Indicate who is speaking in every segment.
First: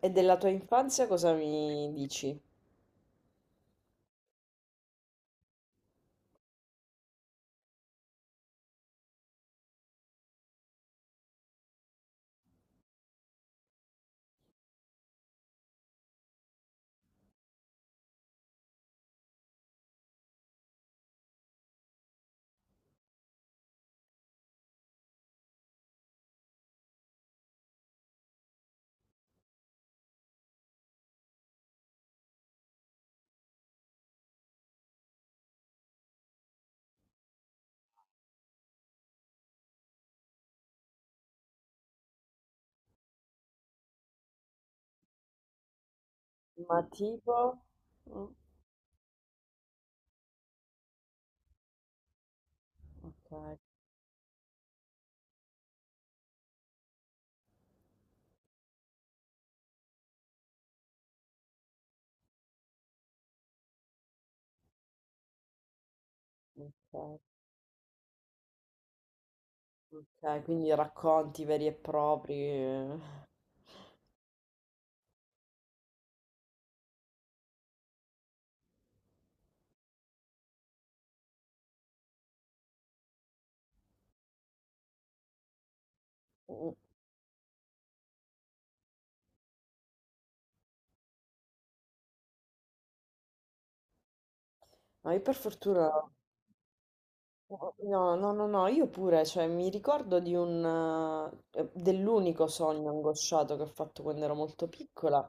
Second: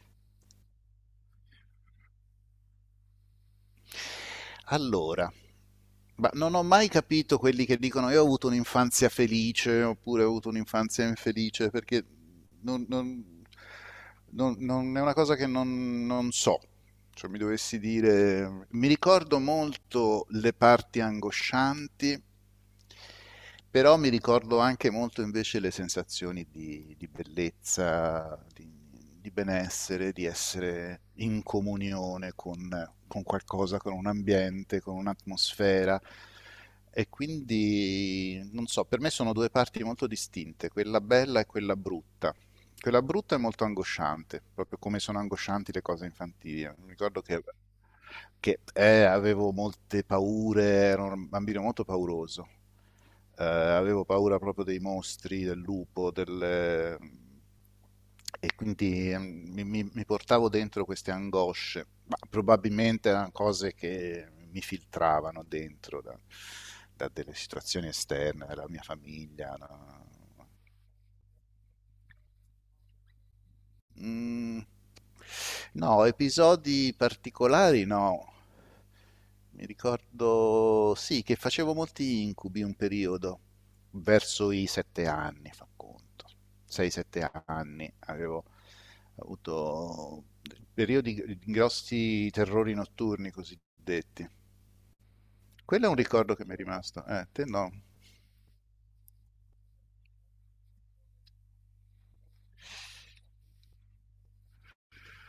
Speaker 1: E della tua infanzia cosa mi dici?
Speaker 2: Allora, ma non ho mai capito quelli che dicono io ho avuto un'infanzia felice oppure ho avuto un'infanzia infelice, perché non, non- è una cosa che non so. Cioè, mi dovessi dire, mi ricordo molto le parti angoscianti, però mi ricordo anche molto invece le sensazioni di bellezza, di benessere, di essere in comunione con qualcosa, con un ambiente, con un'atmosfera. E quindi, non so, per me sono due parti molto distinte, quella bella e quella brutta. Quella brutta è molto angosciante, proprio come sono angoscianti le cose infantili.
Speaker 1: Ma
Speaker 2: Mi ricordo
Speaker 1: tipo.
Speaker 2: che,
Speaker 1: Mm.
Speaker 2: che, eh, avevo molte paure, ero un bambino molto pauroso.
Speaker 1: Ok,
Speaker 2: Avevo paura proprio dei mostri, del lupo, del... E quindi mi portavo dentro queste angosce, ma probabilmente erano cose che mi filtravano dentro da, da
Speaker 1: ok,
Speaker 2: delle situazioni esterne, dalla mia famiglia, no?
Speaker 1: ok, quindi racconti veri e propri. Eh.
Speaker 2: Mm, no, episodi particolari no. Mi ricordo, sì, che facevo molti incubi un periodo, verso i 7 anni, fa conto.
Speaker 1: Mm.
Speaker 2: 6-7 anni avevo avuto periodi di grossi terrori notturni cosiddetti.
Speaker 1: Ma io per
Speaker 2: Quello
Speaker 1: fortuna.
Speaker 2: è un ricordo che mi è rimasto. Te no.
Speaker 1: No, no, no, no, io pure, cioè mi ricordo di dell'unico sogno angosciato che ho fatto quando ero molto piccola.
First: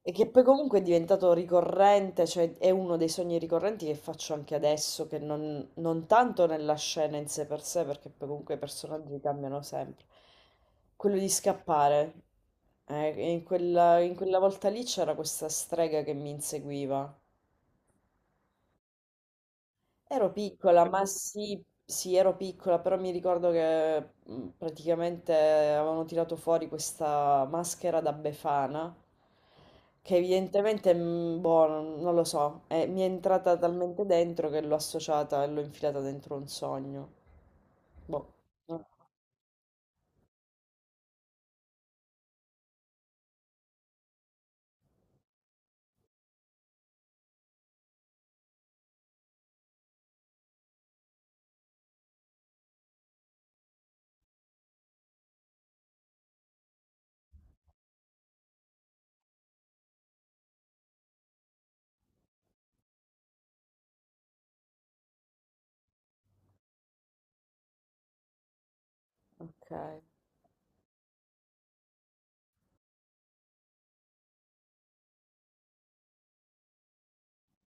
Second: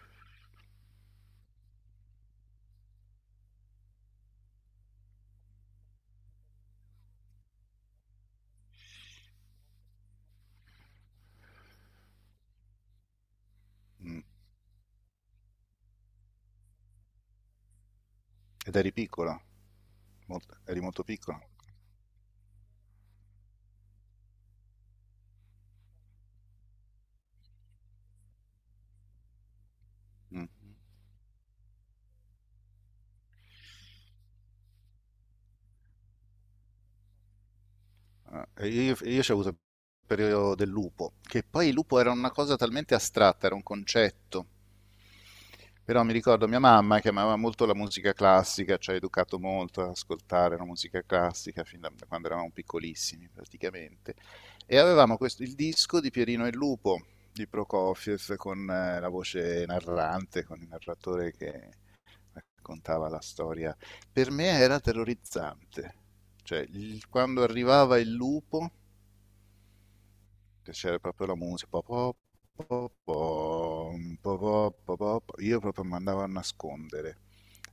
Speaker 1: E che poi comunque è diventato ricorrente, cioè è uno dei sogni ricorrenti che faccio anche adesso, che non tanto nella scena in sé per sé, perché poi comunque i personaggi cambiano sempre. Quello di scappare. E in quella, in
Speaker 2: Mm.
Speaker 1: quella volta lì c'era questa strega che mi inseguiva.
Speaker 2: Ed eri piccolo,
Speaker 1: Ero
Speaker 2: eri
Speaker 1: piccola,
Speaker 2: molto
Speaker 1: ma
Speaker 2: piccolo.
Speaker 1: sì, sì, ero piccola, però mi ricordo che praticamente avevano tirato fuori questa maschera da Befana, che
Speaker 2: Mm.
Speaker 1: evidentemente, boh, non lo so, mi è entrata talmente dentro che l'ho associata e l'ho infilata dentro un sogno. Boh,
Speaker 2: Eh,
Speaker 1: no,
Speaker 2: Io, io ci ho avuto il periodo del lupo, che poi il lupo era una cosa talmente astratta, era un concetto. Però mi ricordo mia mamma che amava molto la musica classica, ci ha educato molto ad ascoltare la musica classica fin da quando eravamo piccolissimi praticamente. E avevamo il disco di Pierino e il Lupo di Prokofiev con la voce narrante, con il narratore che raccontava la storia. Per me era terrorizzante. Cioè, quando arrivava il lupo
Speaker 1: ok.
Speaker 2: piacere proprio la musica. Io proprio mi andavo a nascondere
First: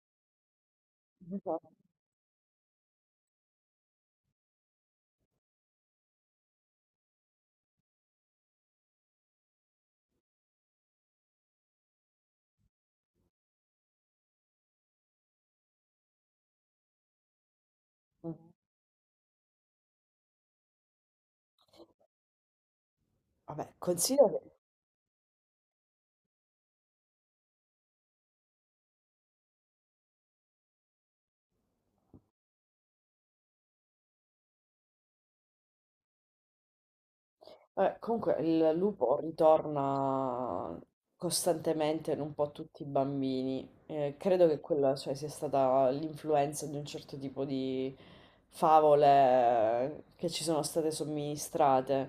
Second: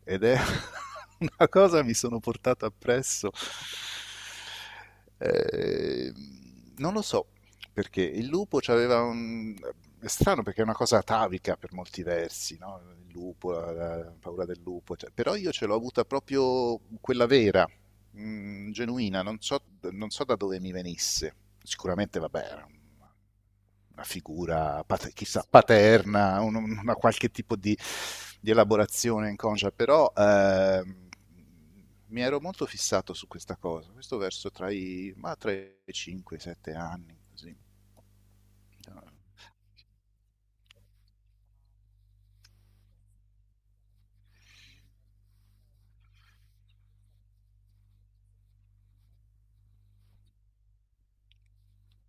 Speaker 2: ed è una cosa che mi sono portato appresso. Eh, non lo so perché il lupo c'aveva un... È strano perché è una cosa atavica per molti versi, no? Il lupo, la paura del lupo, cioè, però io ce l'ho avuta proprio quella vera,
Speaker 1: Mhm.
Speaker 2: genuina, non so, non so da dove mi venisse. Sicuramente, vabbè,
Speaker 1: Vabbè,
Speaker 2: una
Speaker 1: considero.
Speaker 2: figura chissà paterna, una qualche tipo di elaborazione inconscia, però mi ero molto fissato su questa cosa, questo verso tra i 5 e i 7 anni, così.
Speaker 1: Comunque il lupo ritorna costantemente in un po' tutti i bambini. Credo che quella, cioè, sia stata l'influenza di un certo tipo di favole che ci sono state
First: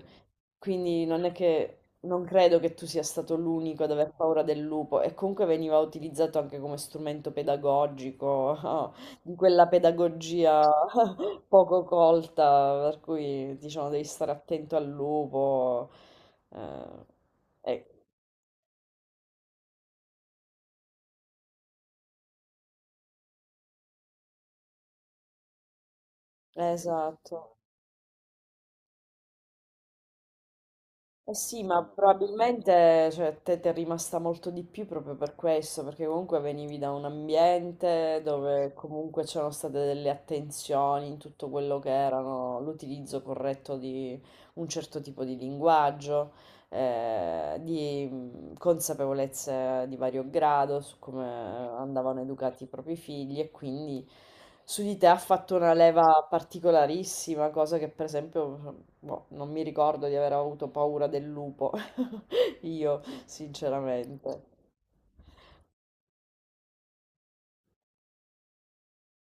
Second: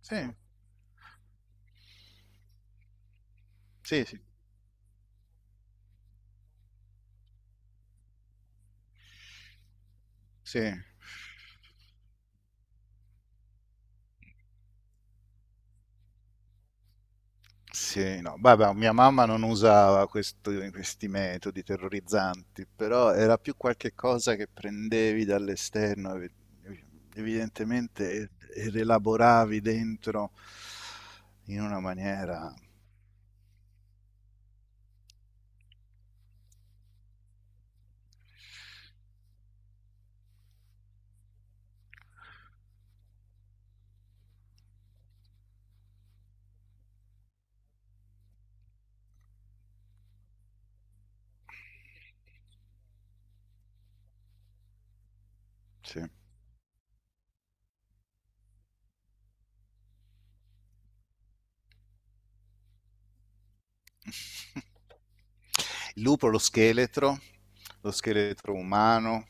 Speaker 2: Sì,
Speaker 1: Quindi non è che non credo che tu sia stato l'unico ad
Speaker 2: sì,
Speaker 1: aver
Speaker 2: sì,
Speaker 1: paura del lupo e comunque veniva utilizzato anche come strumento pedagogico, di quella pedagogia
Speaker 2: sì,
Speaker 1: poco colta, per cui diciamo devi stare attento al lupo. eh,
Speaker 2: sì, no, vabbè, mia mamma non usava questi metodi terrorizzanti, però era più qualche cosa che prendevi dall'esterno,
Speaker 1: eh, esatto.
Speaker 2: evidentemente, e rielaboravi dentro
Speaker 1: Eh
Speaker 2: in
Speaker 1: sì,
Speaker 2: una
Speaker 1: ma
Speaker 2: maniera,
Speaker 1: probabilmente cioè, a te ti è rimasta molto di più proprio per questo, perché comunque venivi da un ambiente dove comunque c'erano state delle attenzioni in tutto quello che erano l'utilizzo corretto di un certo tipo di linguaggio. Di consapevolezze di vario grado su come andavano educati i propri figli e quindi su di te ha fatto una
Speaker 2: sì.
Speaker 1: leva particolarissima, cosa che per esempio boh, non mi ricordo di aver avuto paura del lupo, io sinceramente.
Speaker 2: Il lupo, lo scheletro umano,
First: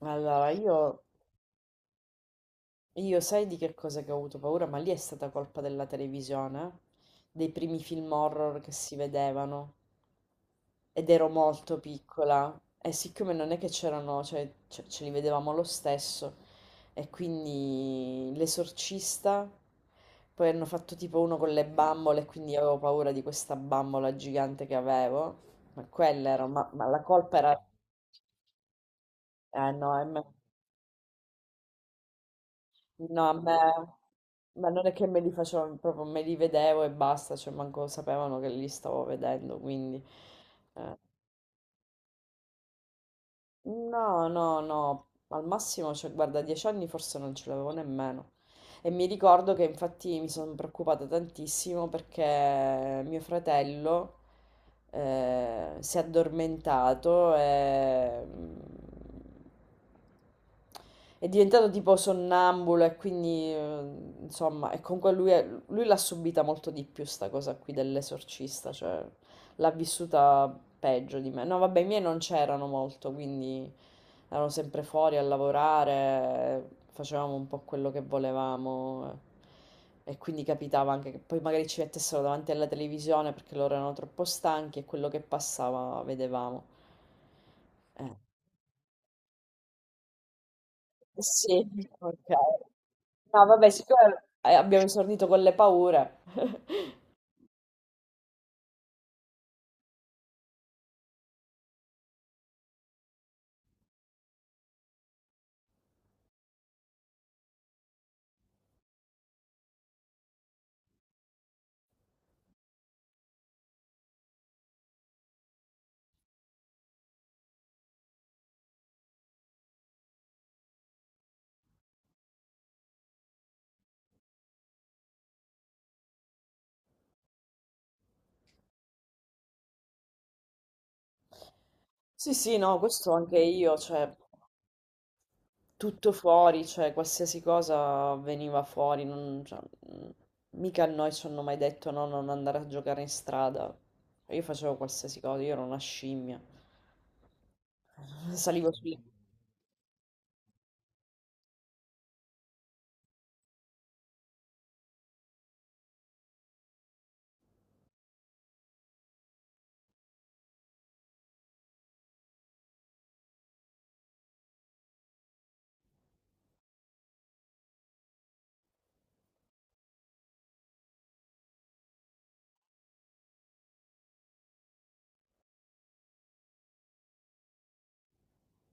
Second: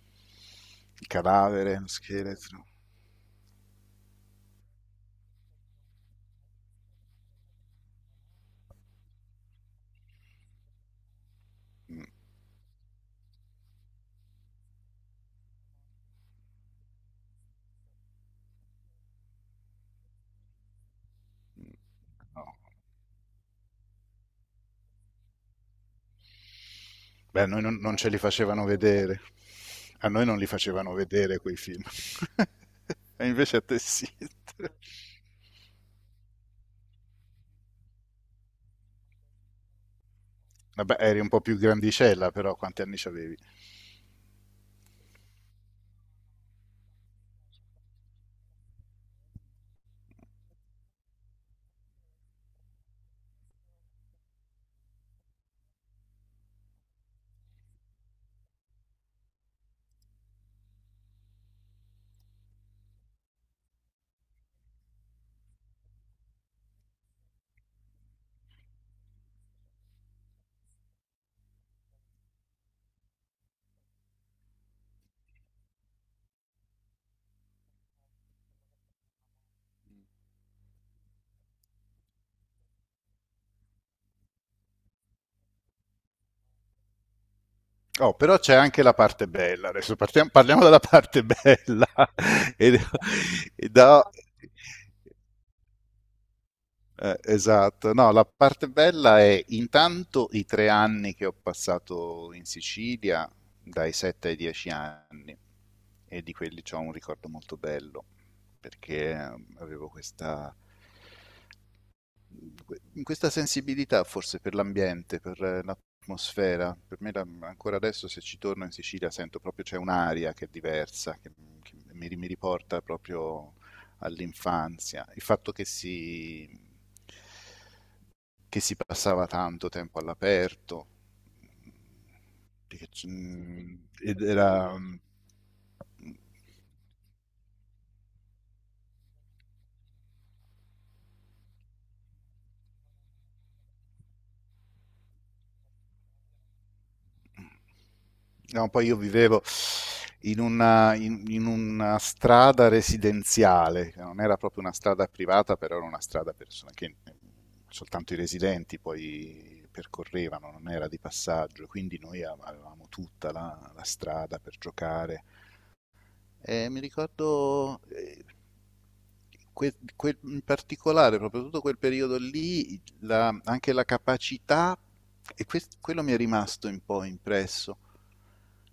Speaker 1: Allora, io,
Speaker 2: il cadavere, lo scheletro.
Speaker 1: io sai di che cosa che ho avuto paura, ma lì è stata colpa della televisione, eh? Dei primi film horror che si vedevano. Ed ero molto
Speaker 2: Mm,
Speaker 1: piccola e siccome non è che c'erano, cioè, ce li vedevamo lo stesso e quindi l'esorcista, poi hanno fatto tipo uno con le
Speaker 2: mm,
Speaker 1: bambole e
Speaker 2: no.
Speaker 1: quindi avevo paura di questa bambola gigante che avevo, ma quella era, ma la colpa
Speaker 2: Beh, a noi
Speaker 1: era,
Speaker 2: non, non ce li facevano vedere.
Speaker 1: eh no, a
Speaker 2: A
Speaker 1: me,
Speaker 2: noi non li facevano vedere quei film. E
Speaker 1: no, a me,
Speaker 2: invece a te sì.
Speaker 1: ma non è che me li facevo, proprio me li vedevo e basta, cioè manco sapevano che li stavo vedendo, quindi.
Speaker 2: Vabbè,
Speaker 1: Eh.
Speaker 2: eri un po' più grandicella, però quanti anni avevi?
Speaker 1: No, no, no, al massimo, cioè, guarda, dieci anni forse non ce l'avevo nemmeno. E mi ricordo che infatti mi sono preoccupata tantissimo perché mio fratello si è addormentato e è diventato tipo sonnambulo e quindi insomma, e comunque lui, lui l'ha subita molto di più sta cosa qui dell'esorcista, cioè l'ha vissuta peggio di me. No, vabbè, i miei non c'erano molto, quindi erano sempre fuori a lavorare, facevamo un po' quello che volevamo. E quindi capitava anche che poi magari ci mettessero davanti alla televisione perché loro erano troppo stanchi e quello che passava vedevamo.
Speaker 2: Oh,
Speaker 1: Eh,
Speaker 2: però c'è anche la parte bella. Adesso parliamo della
Speaker 1: eh
Speaker 2: parte
Speaker 1: sì,
Speaker 2: bella.
Speaker 1: ok.
Speaker 2: e,
Speaker 1: No,
Speaker 2: e
Speaker 1: vabbè,
Speaker 2: da-
Speaker 1: siccome abbiamo esordito con le paure.
Speaker 2: Esatto, no, la parte bella è intanto i 3 anni che ho passato in Sicilia, dai 7 ai 10 anni, e di quelli ho un ricordo molto bello, perché avevo questa, questa sensibilità forse per l'ambiente, per l'atmosfera. Per me ancora adesso se ci torno in Sicilia sento proprio c'è un'aria che è diversa, che mi riporta proprio all'infanzia. Il fatto che si passava tanto tempo all'aperto,
Speaker 1: Sì, sì, no,
Speaker 2: perché
Speaker 1: questo anche io, cioè.
Speaker 2: ed era... Mm,
Speaker 1: Tutto fuori, cioè qualsiasi cosa veniva fuori, cioè, mh, mica a noi ci hanno mai detto no, non andare a giocare in strada. Io facevo qualsiasi cosa, io ero una scimmia,
Speaker 2: no,
Speaker 1: salivo
Speaker 2: poi io
Speaker 1: sulle
Speaker 2: vivevo in in una strada residenziale, che non era proprio una strada privata, però era una strada che mm, soltanto i residenti poi percorrevano, non era di passaggio, quindi avevamo tutta la strada per giocare. Mi ricordo in particolare, proprio tutto quel periodo lì, anche la capacità, e quello mi è rimasto un po' impresso,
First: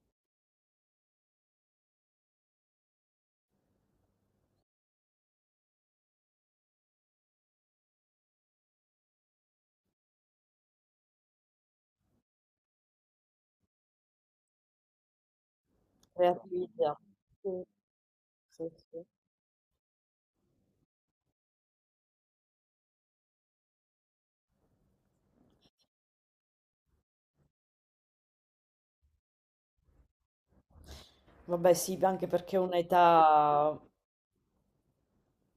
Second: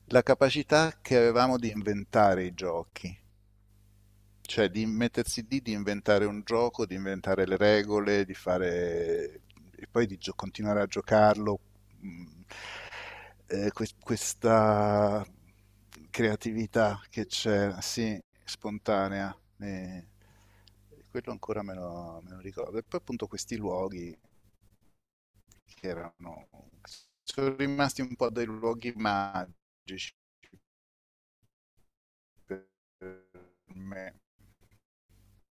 Speaker 2: la capacità che avevamo di inventare i giochi. Cioè di mettersi lì, di inventare un gioco, di inventare le regole, di fare... E poi di continuare a giocarlo. Mm, questa
Speaker 1: creatività.
Speaker 2: creatività che
Speaker 1: Sì,
Speaker 2: c'è, sì,
Speaker 1: sì, sì.
Speaker 2: spontanea. Eh, quello ancora me lo ricordo. E poi appunto questi luoghi che erano... Sono rimasti un po' dei luoghi magici
Speaker 1: Vabbè, sì, anche perché è
Speaker 2: per
Speaker 1: un'età
Speaker 2: me.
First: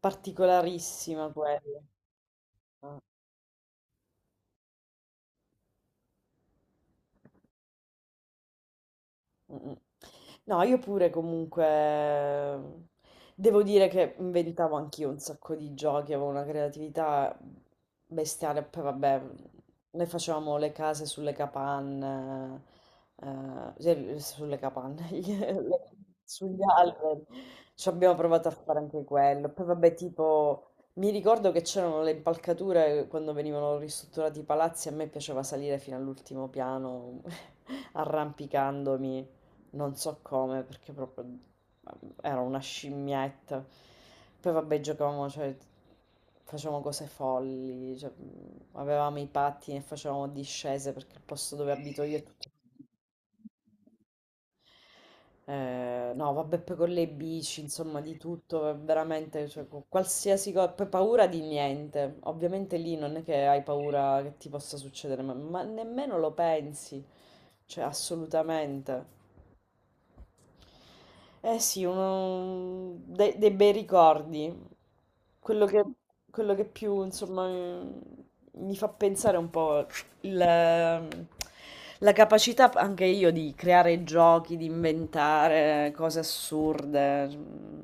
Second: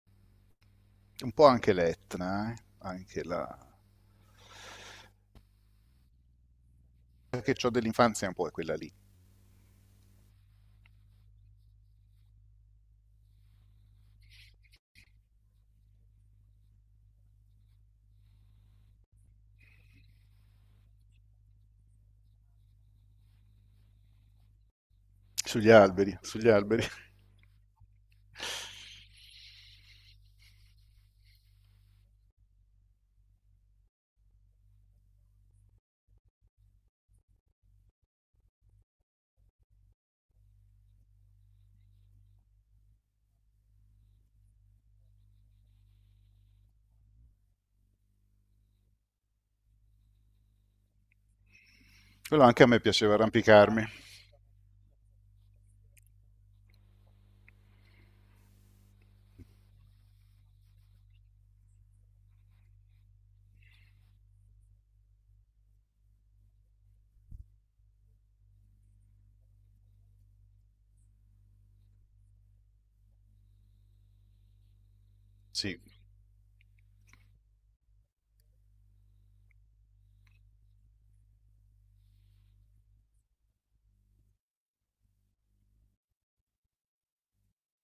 Speaker 1: particolarissima
Speaker 2: Un po' anche
Speaker 1: quella.
Speaker 2: l'Etna, anche la che ho dell'infanzia un po' è quella lì.
Speaker 1: Mm, mm. No, io pure comunque devo dire che inventavo anch'io un sacco di giochi, avevo una creatività bestiale, poi vabbè, noi facevamo le case sulle capanne, cioè, sulle capanne,
Speaker 2: Sugli alberi, sugli
Speaker 1: sugli
Speaker 2: alberi.
Speaker 1: alberi, ci abbiamo provato a fare anche quello, poi vabbè tipo. Mi ricordo che c'erano le impalcature quando venivano ristrutturati i palazzi, a me piaceva salire fino all'ultimo piano arrampicandomi non so come, perché proprio era una scimmietta. Poi vabbè, giocavamo, cioè, facevamo cose folli, cioè, avevamo i pattini e facevamo discese perché il posto dove abito io è
Speaker 2: Quello
Speaker 1: tutto.
Speaker 2: anche a me piaceva arrampicarmi.
Speaker 1: No, vabbè, poi con le bici, insomma, di tutto, veramente, cioè, con qualsiasi cosa, poi paura di niente. Ovviamente lì non è che hai paura che ti possa succedere, ma nemmeno lo pensi, cioè, assolutamente. Eh sì, uno, dei bei ricordi. Quello
Speaker 2: Sì.
Speaker 1: che, quello che più, insomma, mi fa pensare un po' il- ehm, la capacità anche io di creare giochi, di inventare cose assurde. Mm.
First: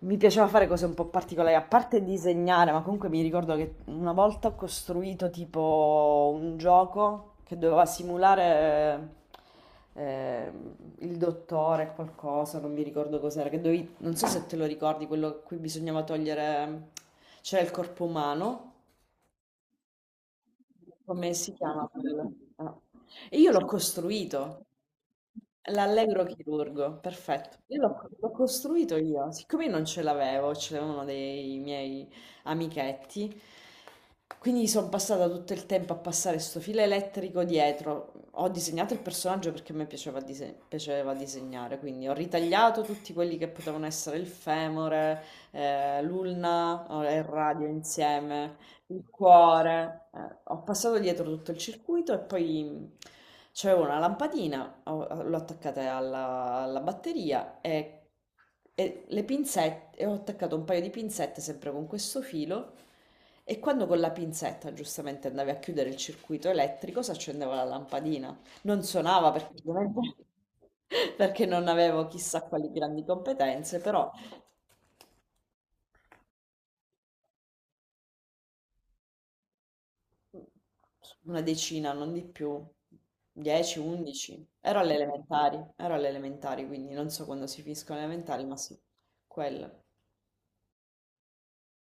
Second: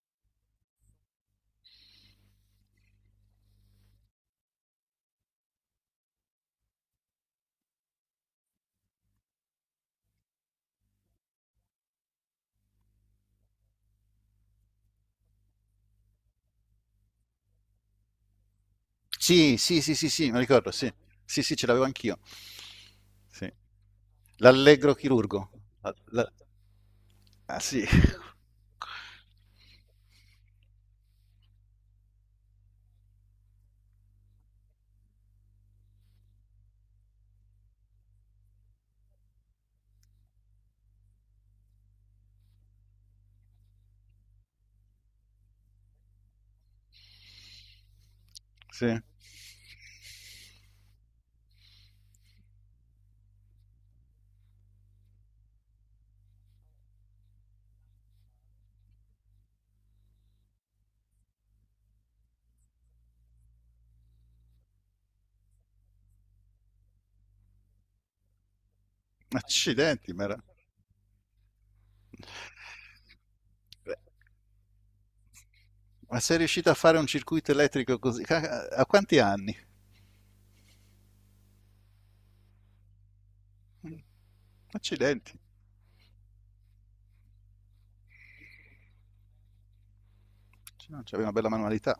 Speaker 1: Mi piaceva fare cose un po' particolari, a parte disegnare, ma comunque mi ricordo che una volta ho costruito tipo un gioco che doveva simulare eh, il dottore, qualcosa, non mi ricordo cos'era, che dovevi, non so se te lo ricordi, quello a cui bisognava togliere, c'era il corpo umano.
Speaker 2: Sì, sì, sì, sì, sì, mi ricordo, sì.
Speaker 1: Come
Speaker 2: Sì,
Speaker 1: si
Speaker 2: sì, ce l'avevo
Speaker 1: chiama
Speaker 2: anch'io.
Speaker 1: quello? Ah. E io
Speaker 2: Sì.
Speaker 1: l'ho costruito,
Speaker 2: L'allegro chirurgo. La-
Speaker 1: l'allegro
Speaker 2: la-
Speaker 1: chirurgo, perfetto.
Speaker 2: Ah,
Speaker 1: Io
Speaker 2: sì.
Speaker 1: l'ho costruito io, siccome io non ce l'avevo, ce l'avevano dei miei amichetti, quindi sono passata tutto il tempo a passare sto filo elettrico dietro. Ho disegnato il personaggio perché a me piaceva, piaceva disegnare, quindi ho ritagliato tutti quelli che potevano essere il femore, l'ulna, il radio insieme
Speaker 2: Sì.
Speaker 1: il cuore. Ho passato dietro tutto il circuito e poi c'avevo una lampadina, l'ho attaccata alla batteria e le pinzette, e ho attaccato un paio di pinzette sempre con questo filo. E quando con la pinzetta giustamente andavi a chiudere il circuito elettrico, si accendeva la lampadina. Non suonava perché
Speaker 2: Accidenti,
Speaker 1: ovviamente-
Speaker 2: ma,
Speaker 1: perché non avevo chissà quali grandi competenze, però
Speaker 2: ma sei riuscito a fare un circuito elettrico così? A quanti anni?
Speaker 1: una decina, non di più, 10, 11. Ero alle
Speaker 2: Accidenti.
Speaker 1: elementari, ero alle elementari, quindi non so quando si finiscono le elementari, ma sì, quello.
Speaker 2: Cioè, no, c'aveva una bella manualità.